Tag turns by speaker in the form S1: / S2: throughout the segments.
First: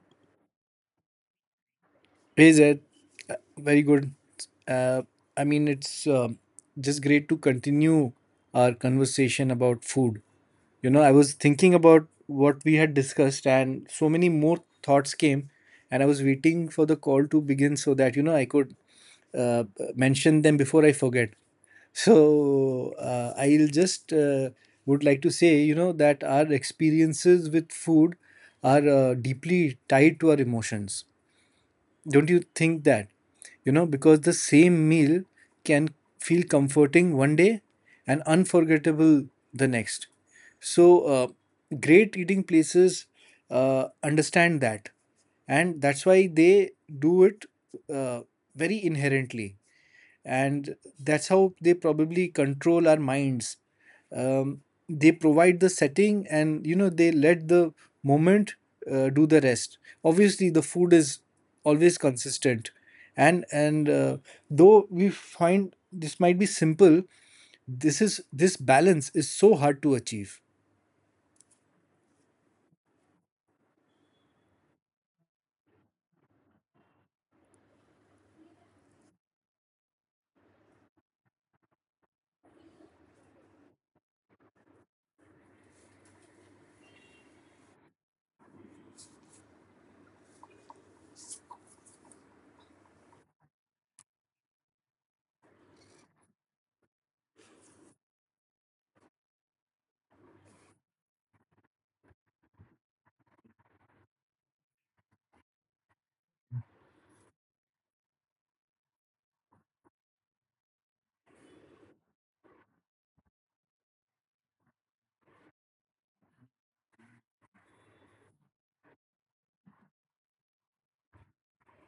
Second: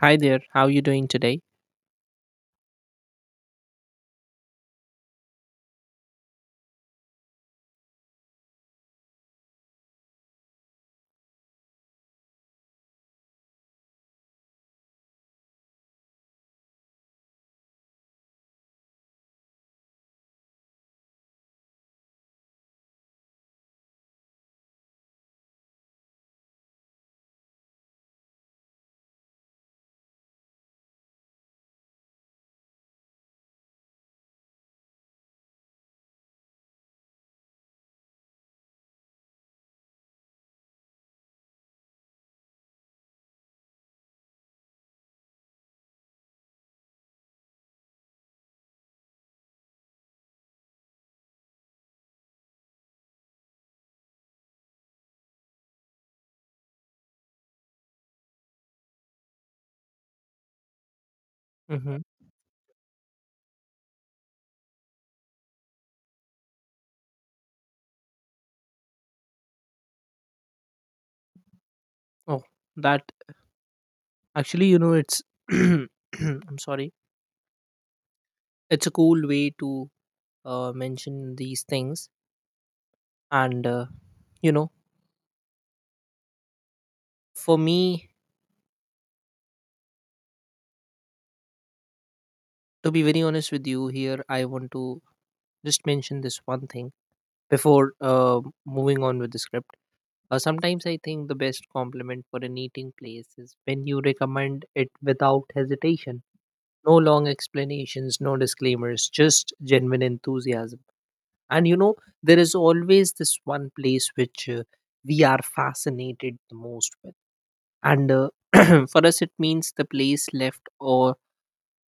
S1: Hi there, how are you doing today?
S2: Hey Zed, Uh, very good. Uh, I mean, it's um just great to continue our conversation about food. You know, I was thinking about what we had discussed, and so many more thoughts came, and I was waiting for the call to begin so that, you know, I could uh, mention them before I forget. So I'll just would like to say, you know, that our experiences with food are deeply tied to our emotions. Don't you think that? You know, because the same meal can feel comforting one day and unforgettable the next. So, great eating places understand that, and that's why they do it, uh, very inherently, and that's how they probably control our minds. um, they provide the setting, and they let the moment, do the rest. Obviously the food is
S1: Hmm.
S2: always consistent, and though we find this might be simple, this balance is so hard to achieve.
S1: Oh, that actually, you know, it's I'm sorry, it's a cool way to mention these things. And, uh, you know, for me, to be very honest with you, here I want to just mention this one thing before moving on with the script. Sometimes I think the best compliment for an eating place is when you recommend it without hesitation. No long explanations, no disclaimers, just genuine enthusiasm. And you know, there is always this one place which we are fascinated the most with. And For us, it means the place left or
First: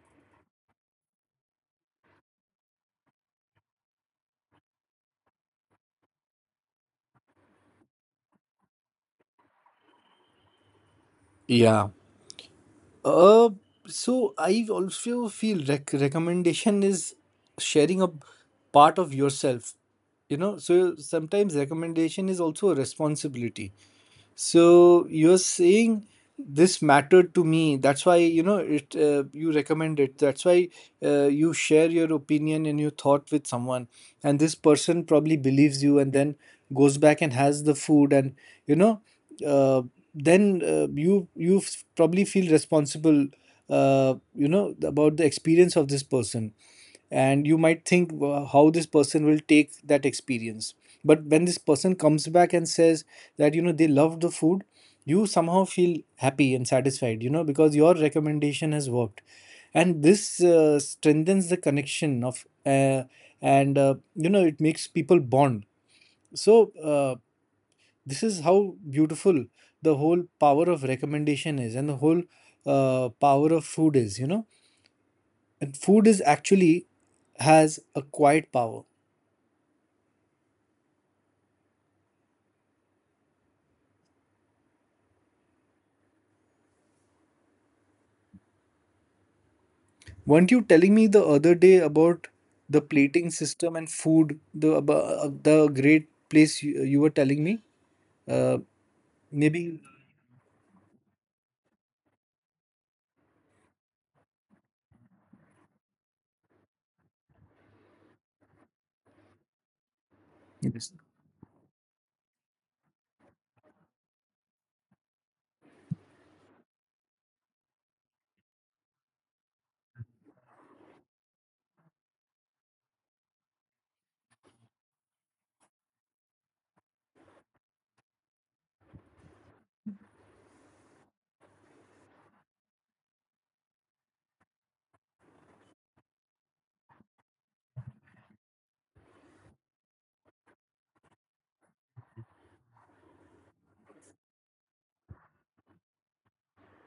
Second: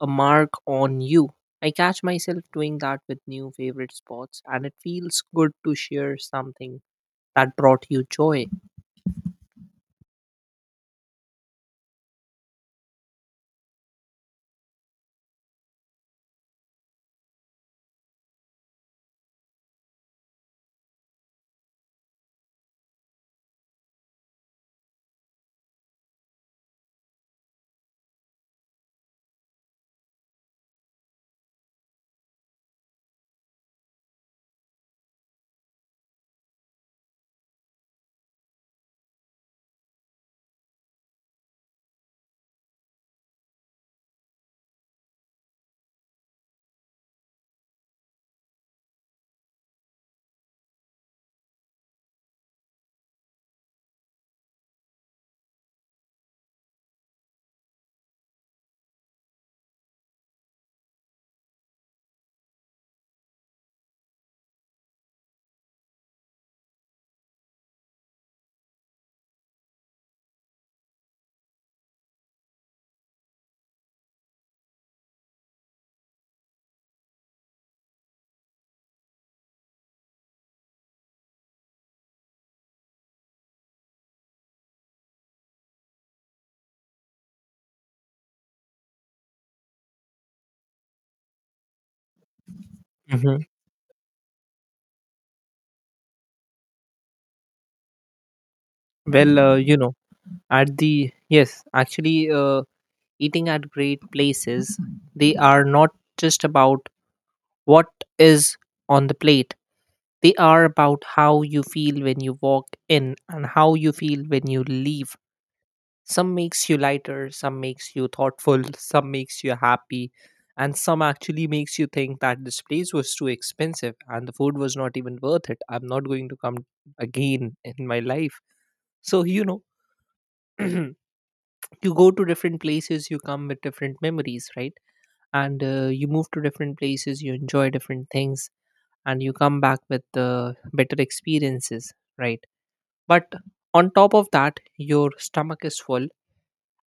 S1: a mark on you. I catch myself doing that with new favorite spots, and it feels good to share something that brought you joy.
S2: Yeah. Uh, so I also feel recommendation is sharing a part of yourself. You know, so sometimes recommendation is also a responsibility. So you're saying this mattered to me. That's why, you know it. You recommend it. That's why you share your opinion and your thought with someone, and this person probably believes you, and then goes back and has the food, and you know, uh, then you probably feel responsible, you know, about the experience of this person, and you might think, "Wow, how this person will take that experience," but when this person comes back and says that, you know, they love the food, you somehow feel happy and satisfied, you know, because your recommendation has worked. And this strengthens the connection of, and you know, it makes people bond. So this is how beautiful the whole power of recommendation is, and the whole power of food is, you know. And food is actually has a quiet power. Weren't you telling me the other day about the plating
S1: Hmm.
S2: system and food? The the great place you, you were telling me. Uh,
S1: Well, you
S2: maybe.
S1: know, at the yes, actually, eating at great places, they are not just about what is on the plate. They are
S2: Yes.
S1: about how you feel when you walk in and how you feel when you leave. Some makes you lighter, some makes you thoughtful, some makes you happy, and some actually makes you think that this place was too expensive and the food was not even worth it. I'm not going to come again in my life. So, you know, you go to different places, you come with different memories, right? And you move to different places, you enjoy different things, and you come back with better experiences, right? But on top of that your stomach is full,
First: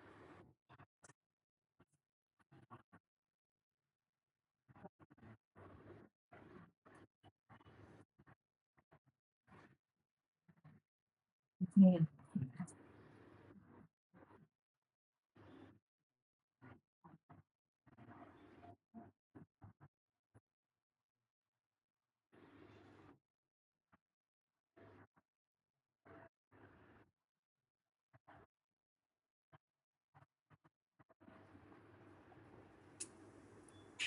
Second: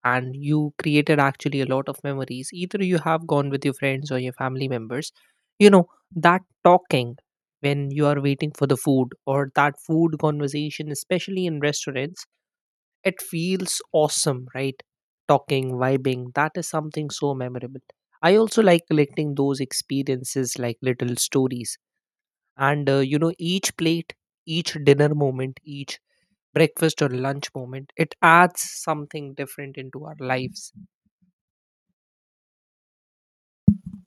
S1: and you created actually a lot of memories. Either you have gone with your friends or your family members, you know, that talking when you are waiting for the food, or that food conversation especially in restaurants, it feels awesome, right? Talking, vibing, that is something so memorable. I also like collecting those experiences like little stories. And You know, each plate, each dinner moment, each breakfast or lunch moment, it adds something different into our lives.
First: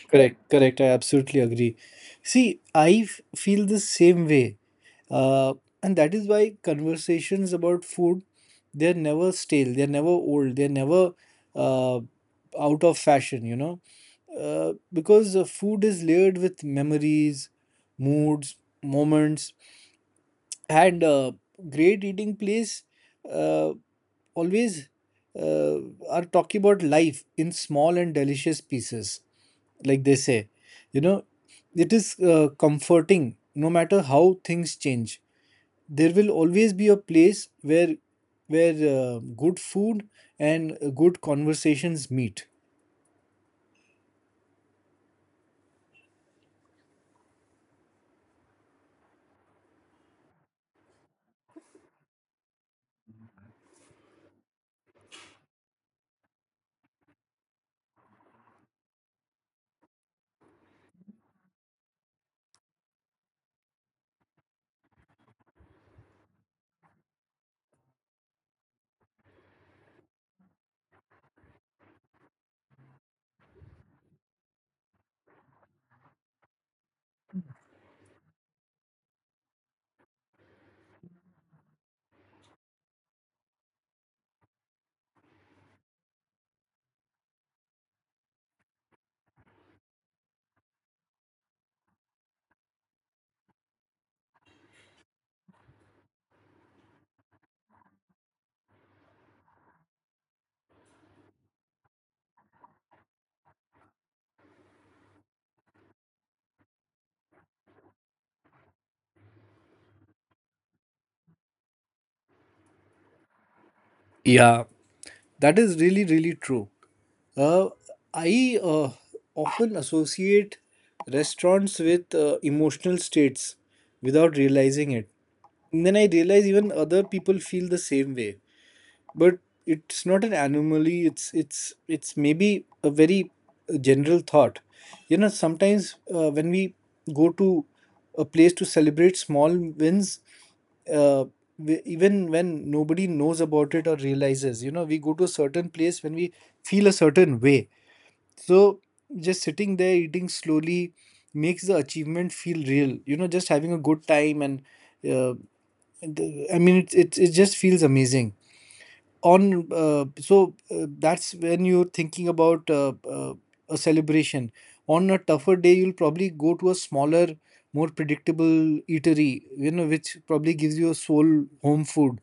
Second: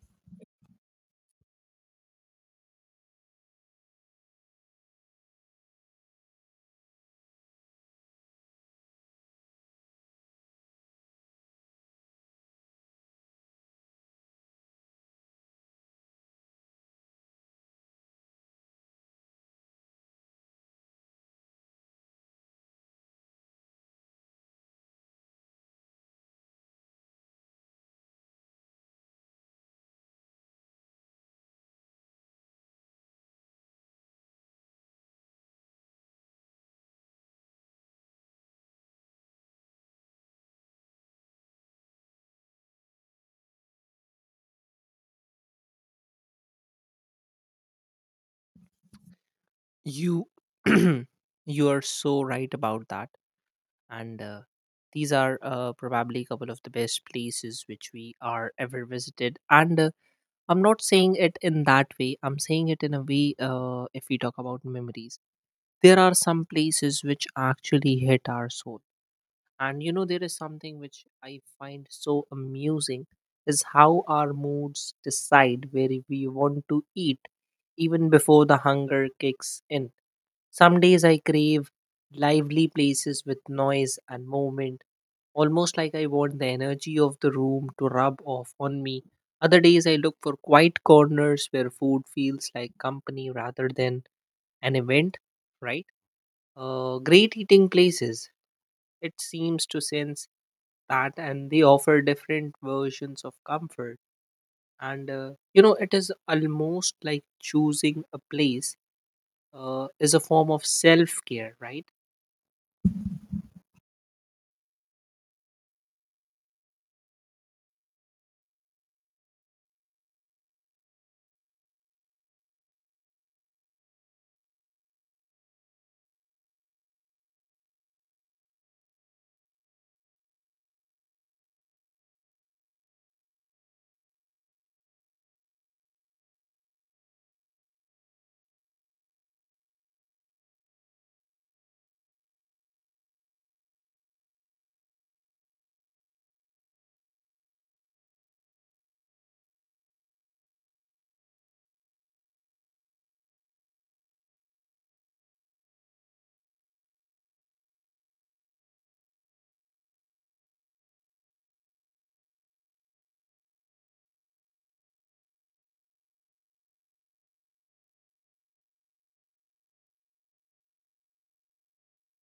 S2: Correct, correct. I absolutely agree. See, I feel the same way. Uh, and that is why conversations about food, they're never stale, they're never old, they're never out of fashion, you know? Because food is layered with memories, moods, moments, and great eating place uh, always uh, are talking about life in small and delicious pieces, like they say, you know. It is comforting. No matter how things change, there will always be a place where where good food and good conversations meet.
S1: You, you are so right about that. And these are probably a couple of the best places which we are ever visited. And I'm not saying it in that way. I'm saying it in a way, if we talk about memories, there are some places which actually hit our soul. And you know, there is something which I find so amusing is how our moods decide where we want to eat even before the hunger kicks in. Some days I crave lively places with noise and movement, almost like I want the energy of the room to rub off on me. Other days, I look for quiet corners where food feels like company rather than an event, right? Great eating places, it seems to sense that, and they offer different versions of comfort. And You know, it is almost like choosing a place is a form of self care, right?
S2: Yeah. That is really, really true. Uh, I often associate restaurants with emotional states without realizing it. And then I realize even other people feel the same way, but it's not an anomaly. It's maybe a very general thought. You know, sometimes when we go to a place to celebrate small wins, uh, we, even when nobody knows about it or realizes, you know, we go to a certain place when we feel a certain way. So just sitting there eating slowly makes the achievement feel real, you know, just having a good time. And uh, it, just feels amazing. On so That's when you're thinking about a celebration. On a tougher day you'll probably go to a smaller, more predictable eatery, you know, which probably gives you a soul home food,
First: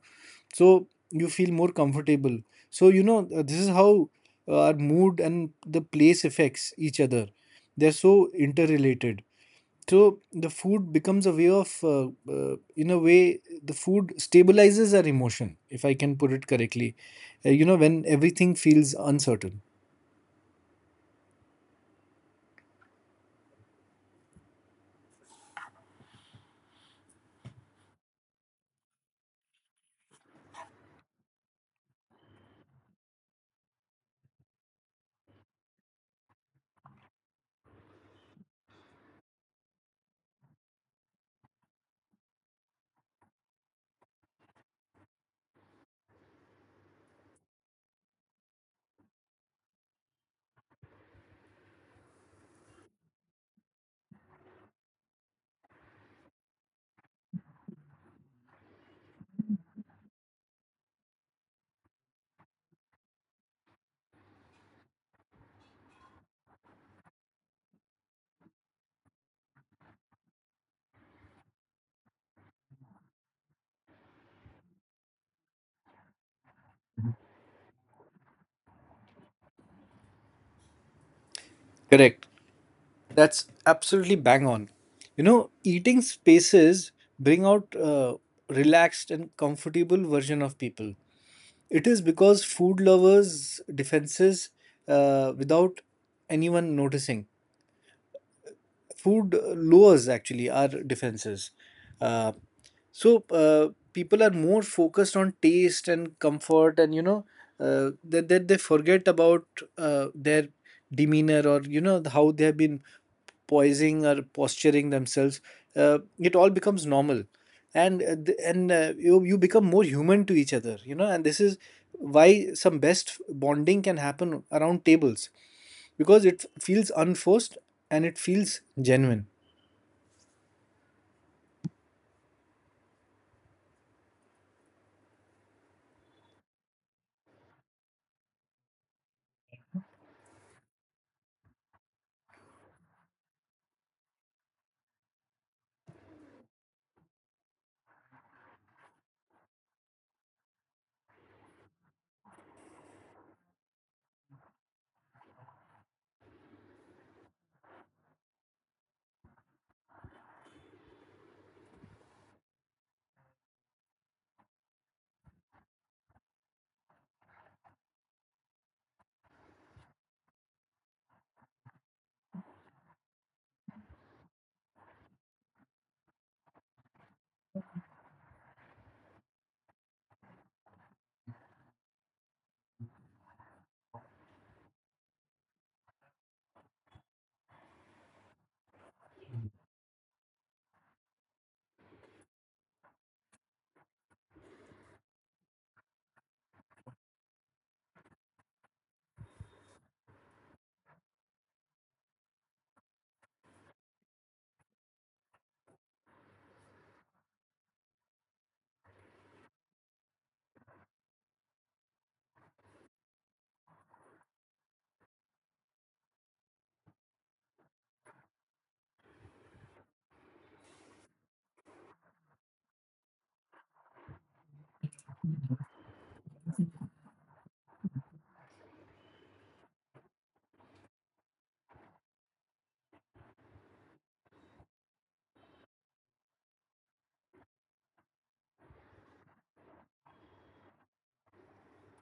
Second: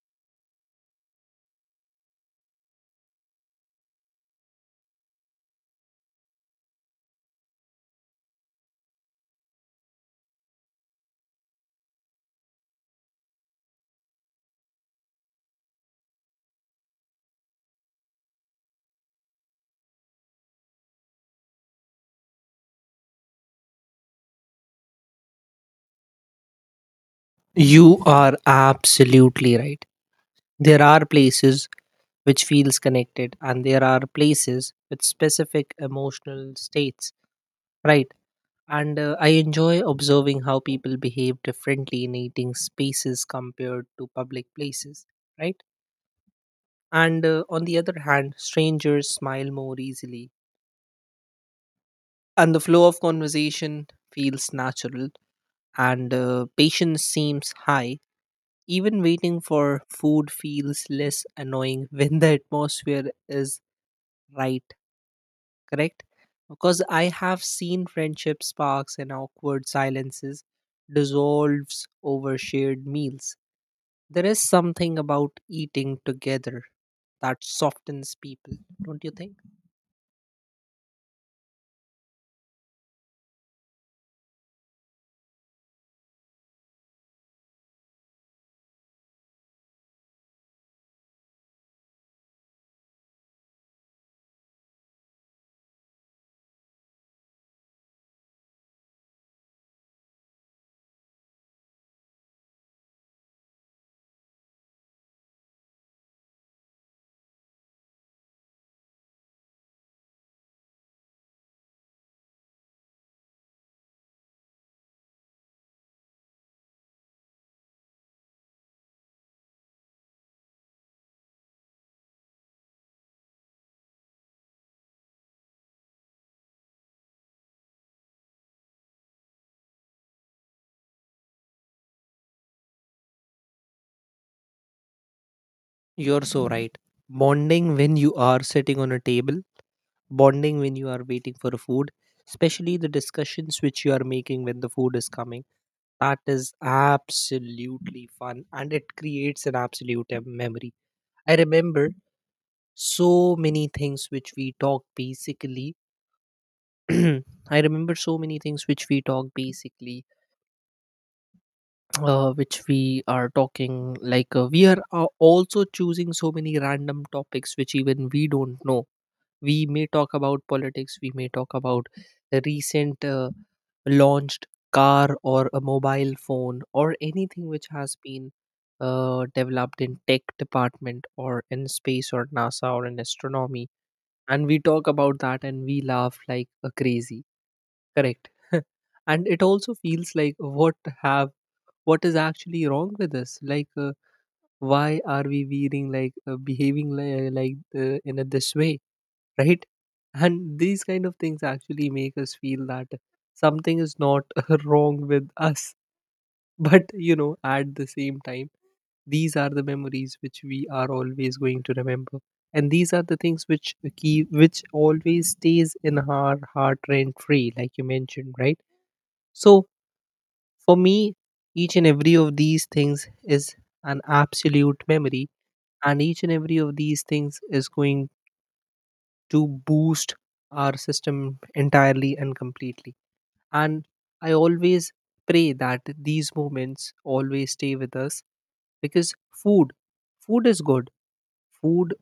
S2: so you feel more comfortable. So, you know, this is how our mood and the place affects each other. They're so interrelated. So the food becomes a way of, in a way, the food stabilizes our emotion, if I can put it correctly. You know, when everything feels uncertain.
S1: You are absolutely right. There are places which feels connected and there are places with specific emotional states, right? And I enjoy observing how people behave differently in eating spaces compared to public places, right? And on the other hand, strangers smile more easily and the flow of conversation feels natural, and patience seems high. Even waiting for food feels less annoying when the atmosphere is right, correct? Because I have seen friendship sparks and awkward silences dissolves over shared meals. There is something about eating together that softens people, don't you think?
S2: Correct. That's absolutely bang on. You know, eating spaces bring out relaxed and comfortable version of people. It is because food lovers defenses without anyone noticing, food lowers actually our defenses. Uh, People are more focused on taste and comfort, and you know that they forget about their demeanor, or you know how they have been poising or posturing themselves. It all becomes normal, and you become more human to each other. You know, and this is why some best bonding can happen around tables, because it feels unforced and it feels genuine.
S1: You're so right. Bonding when you are sitting on a table, bonding when you are waiting for a food, especially the discussions which you are making when the food is coming, that is absolutely fun and it creates an absolute memory. I remember so many things which we talk basically I remember so many things which we talk basically, which we are talking, like we are also choosing so many random topics which even we don't know. We may talk about politics, we may talk about a recent launched car or a mobile phone or anything which has been developed in tech department or in space or NASA or in astronomy, and we talk about that and we laugh like a crazy, correct? And it also feels like what have, what is actually wrong with us, like why are we being like behaving like this way, right? And these kind of things actually make us feel that something is not wrong with us. But you know, at the same time, these are the memories which we are always going to remember, and these are the things which which always stays in our heart rent free, like you mentioned, right? So for me, each and every of these things is an absolute memory, and each and every of these things is going to boost our system entirely and completely. And I always pray that these moments always stay with us, because food food is good, food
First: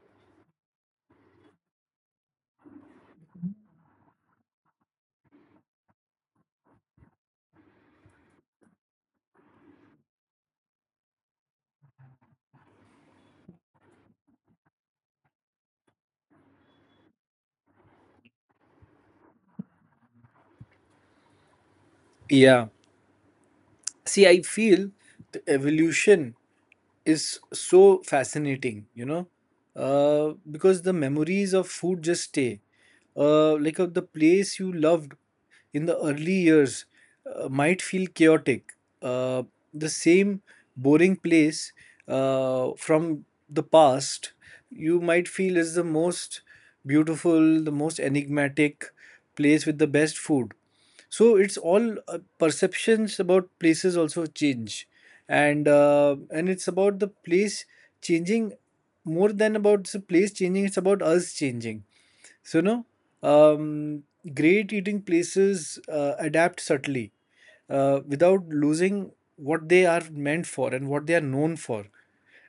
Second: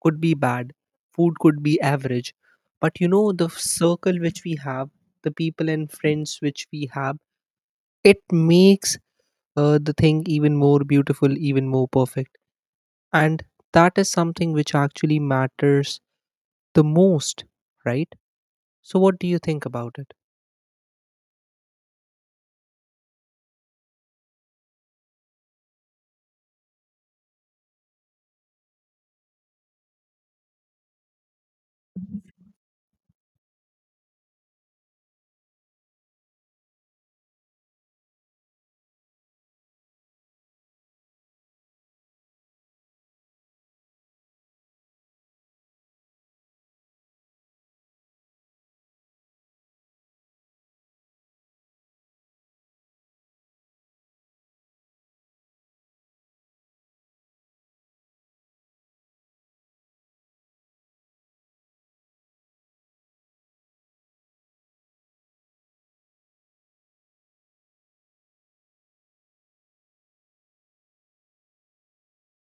S1: could be bad, food could be average. But you know, the circle which we have, the people and friends which we have, it makes the thing even more beautiful, even more perfect. And that is something which actually matters the most, right? So, what do you think about it?
S2: Yeah. See, I feel the evolution is so fascinating, you know, because the memories of food just stay. The place you loved in the early years might feel chaotic. Uh, the same boring place from the past you might feel is the most beautiful, the most enigmatic place with the best food. So it's all perceptions about places also change, and it's about the place changing more than about the place changing. It's about us changing. So no, um, great eating places adapt subtly without losing what they are meant for and what they are known for.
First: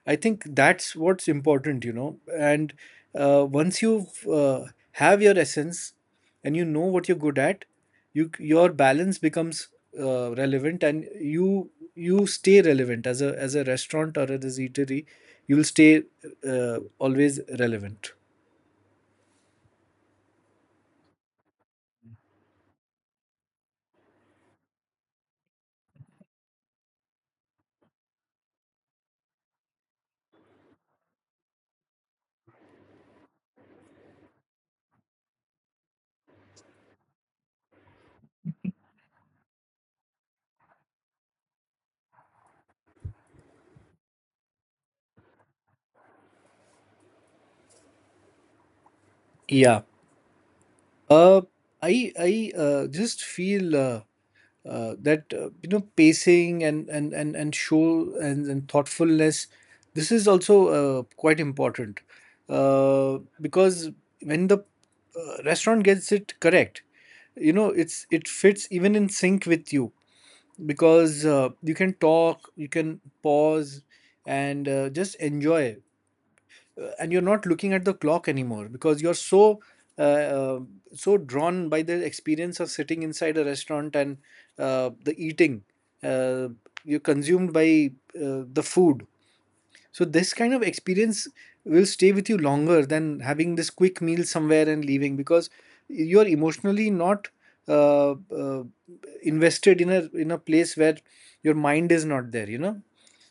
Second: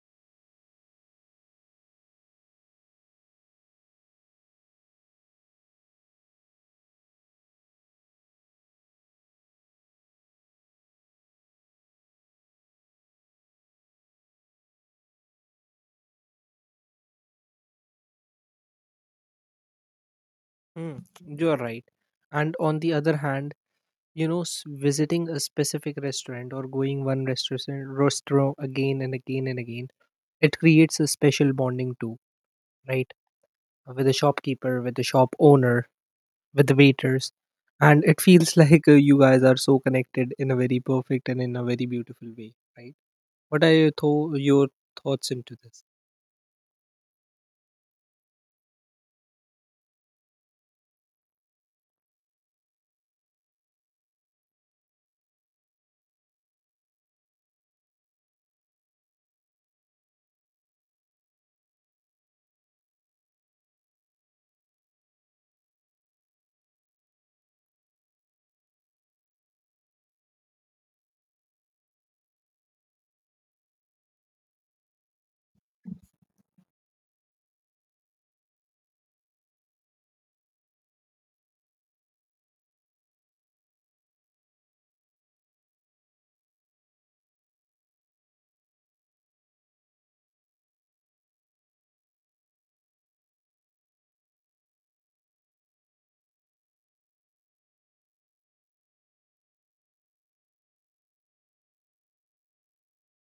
S2: I think that's what's important, you know. And once you have your essence and you know what you're good at, your balance becomes relevant, and you stay relevant as a restaurant or as a eatery. You'll stay always relevant.
S1: Mm, you're right. And on the other hand, you know, visiting a specific restaurant or going one restaurant again and again and again, it creates a special bonding too, right? With the shopkeeper, with the shop owner, with the waiters. And it feels like you guys are so connected in a very perfect and in a very beautiful way, right? What are your, your thoughts into this?
S2: Yeah. Uh, I just feel that you know, pacing and show, and thoughtfulness. This is also quite important, because when the restaurant gets it correct, you know, it's it fits even in sync with you, because you can talk, you can pause, and just enjoy, and you're not looking at the clock anymore because you're so uh, uh, so drawn by the experience of sitting inside a restaurant and the eating, uh, you're consumed by the food. So this kind of experience will stay with you longer than having this quick meal somewhere and leaving, because you are emotionally not uh, uh, invested in a place where your mind is not there. You know,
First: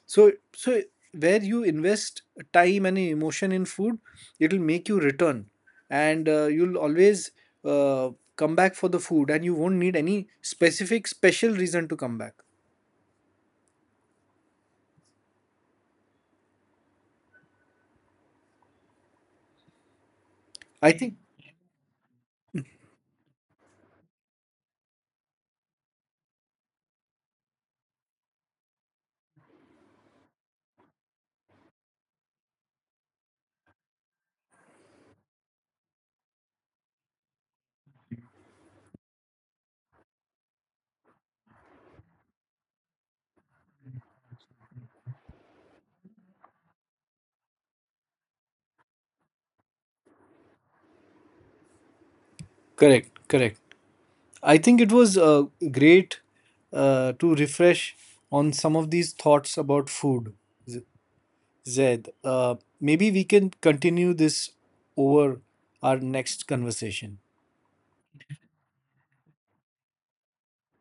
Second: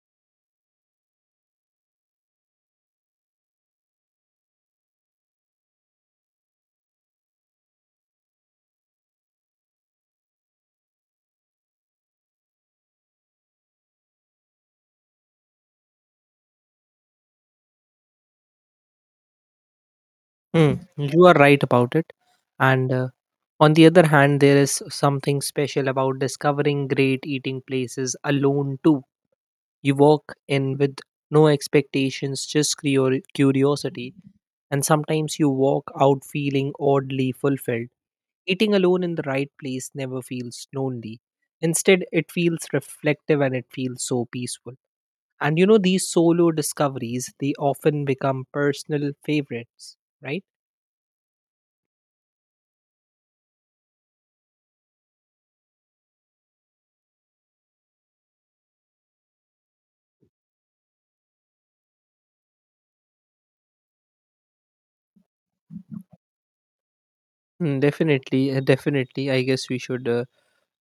S2: so where you invest time and emotion in food, it'll make you return, and you'll always uh, come back for the food, and you won't need any specific special reason to come back.
S1: Hmm,
S2: I think.
S1: you are right about it. And On the other hand, there is something special about discovering great eating places alone too. You walk in with no expectations, just curiosity. And sometimes you walk out feeling oddly fulfilled. Eating alone in the right place never feels lonely. Instead, it feels reflective and it feels so peaceful. And you know, these solo discoveries, they often become personal favorites, right?
S2: Correct, correct. I think it was great to refresh on some of these thoughts about food, Z- Zed. Maybe we can continue this over our next conversation
S1: Mm, definitely, definitely. I guess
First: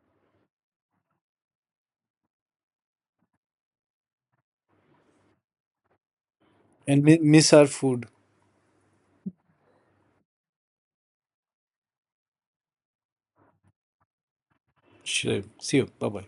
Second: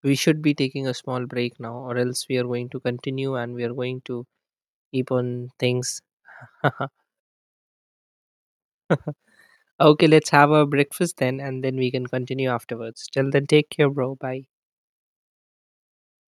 S1: we should be taking a small break now, or else we are going to continue and we are going to keep on things.
S2: and miss our food.
S1: Okay, let's have our breakfast then, and then we can continue afterwards. Till then, take care, bro. Bye.
S2: Sure. See you. Bye bye.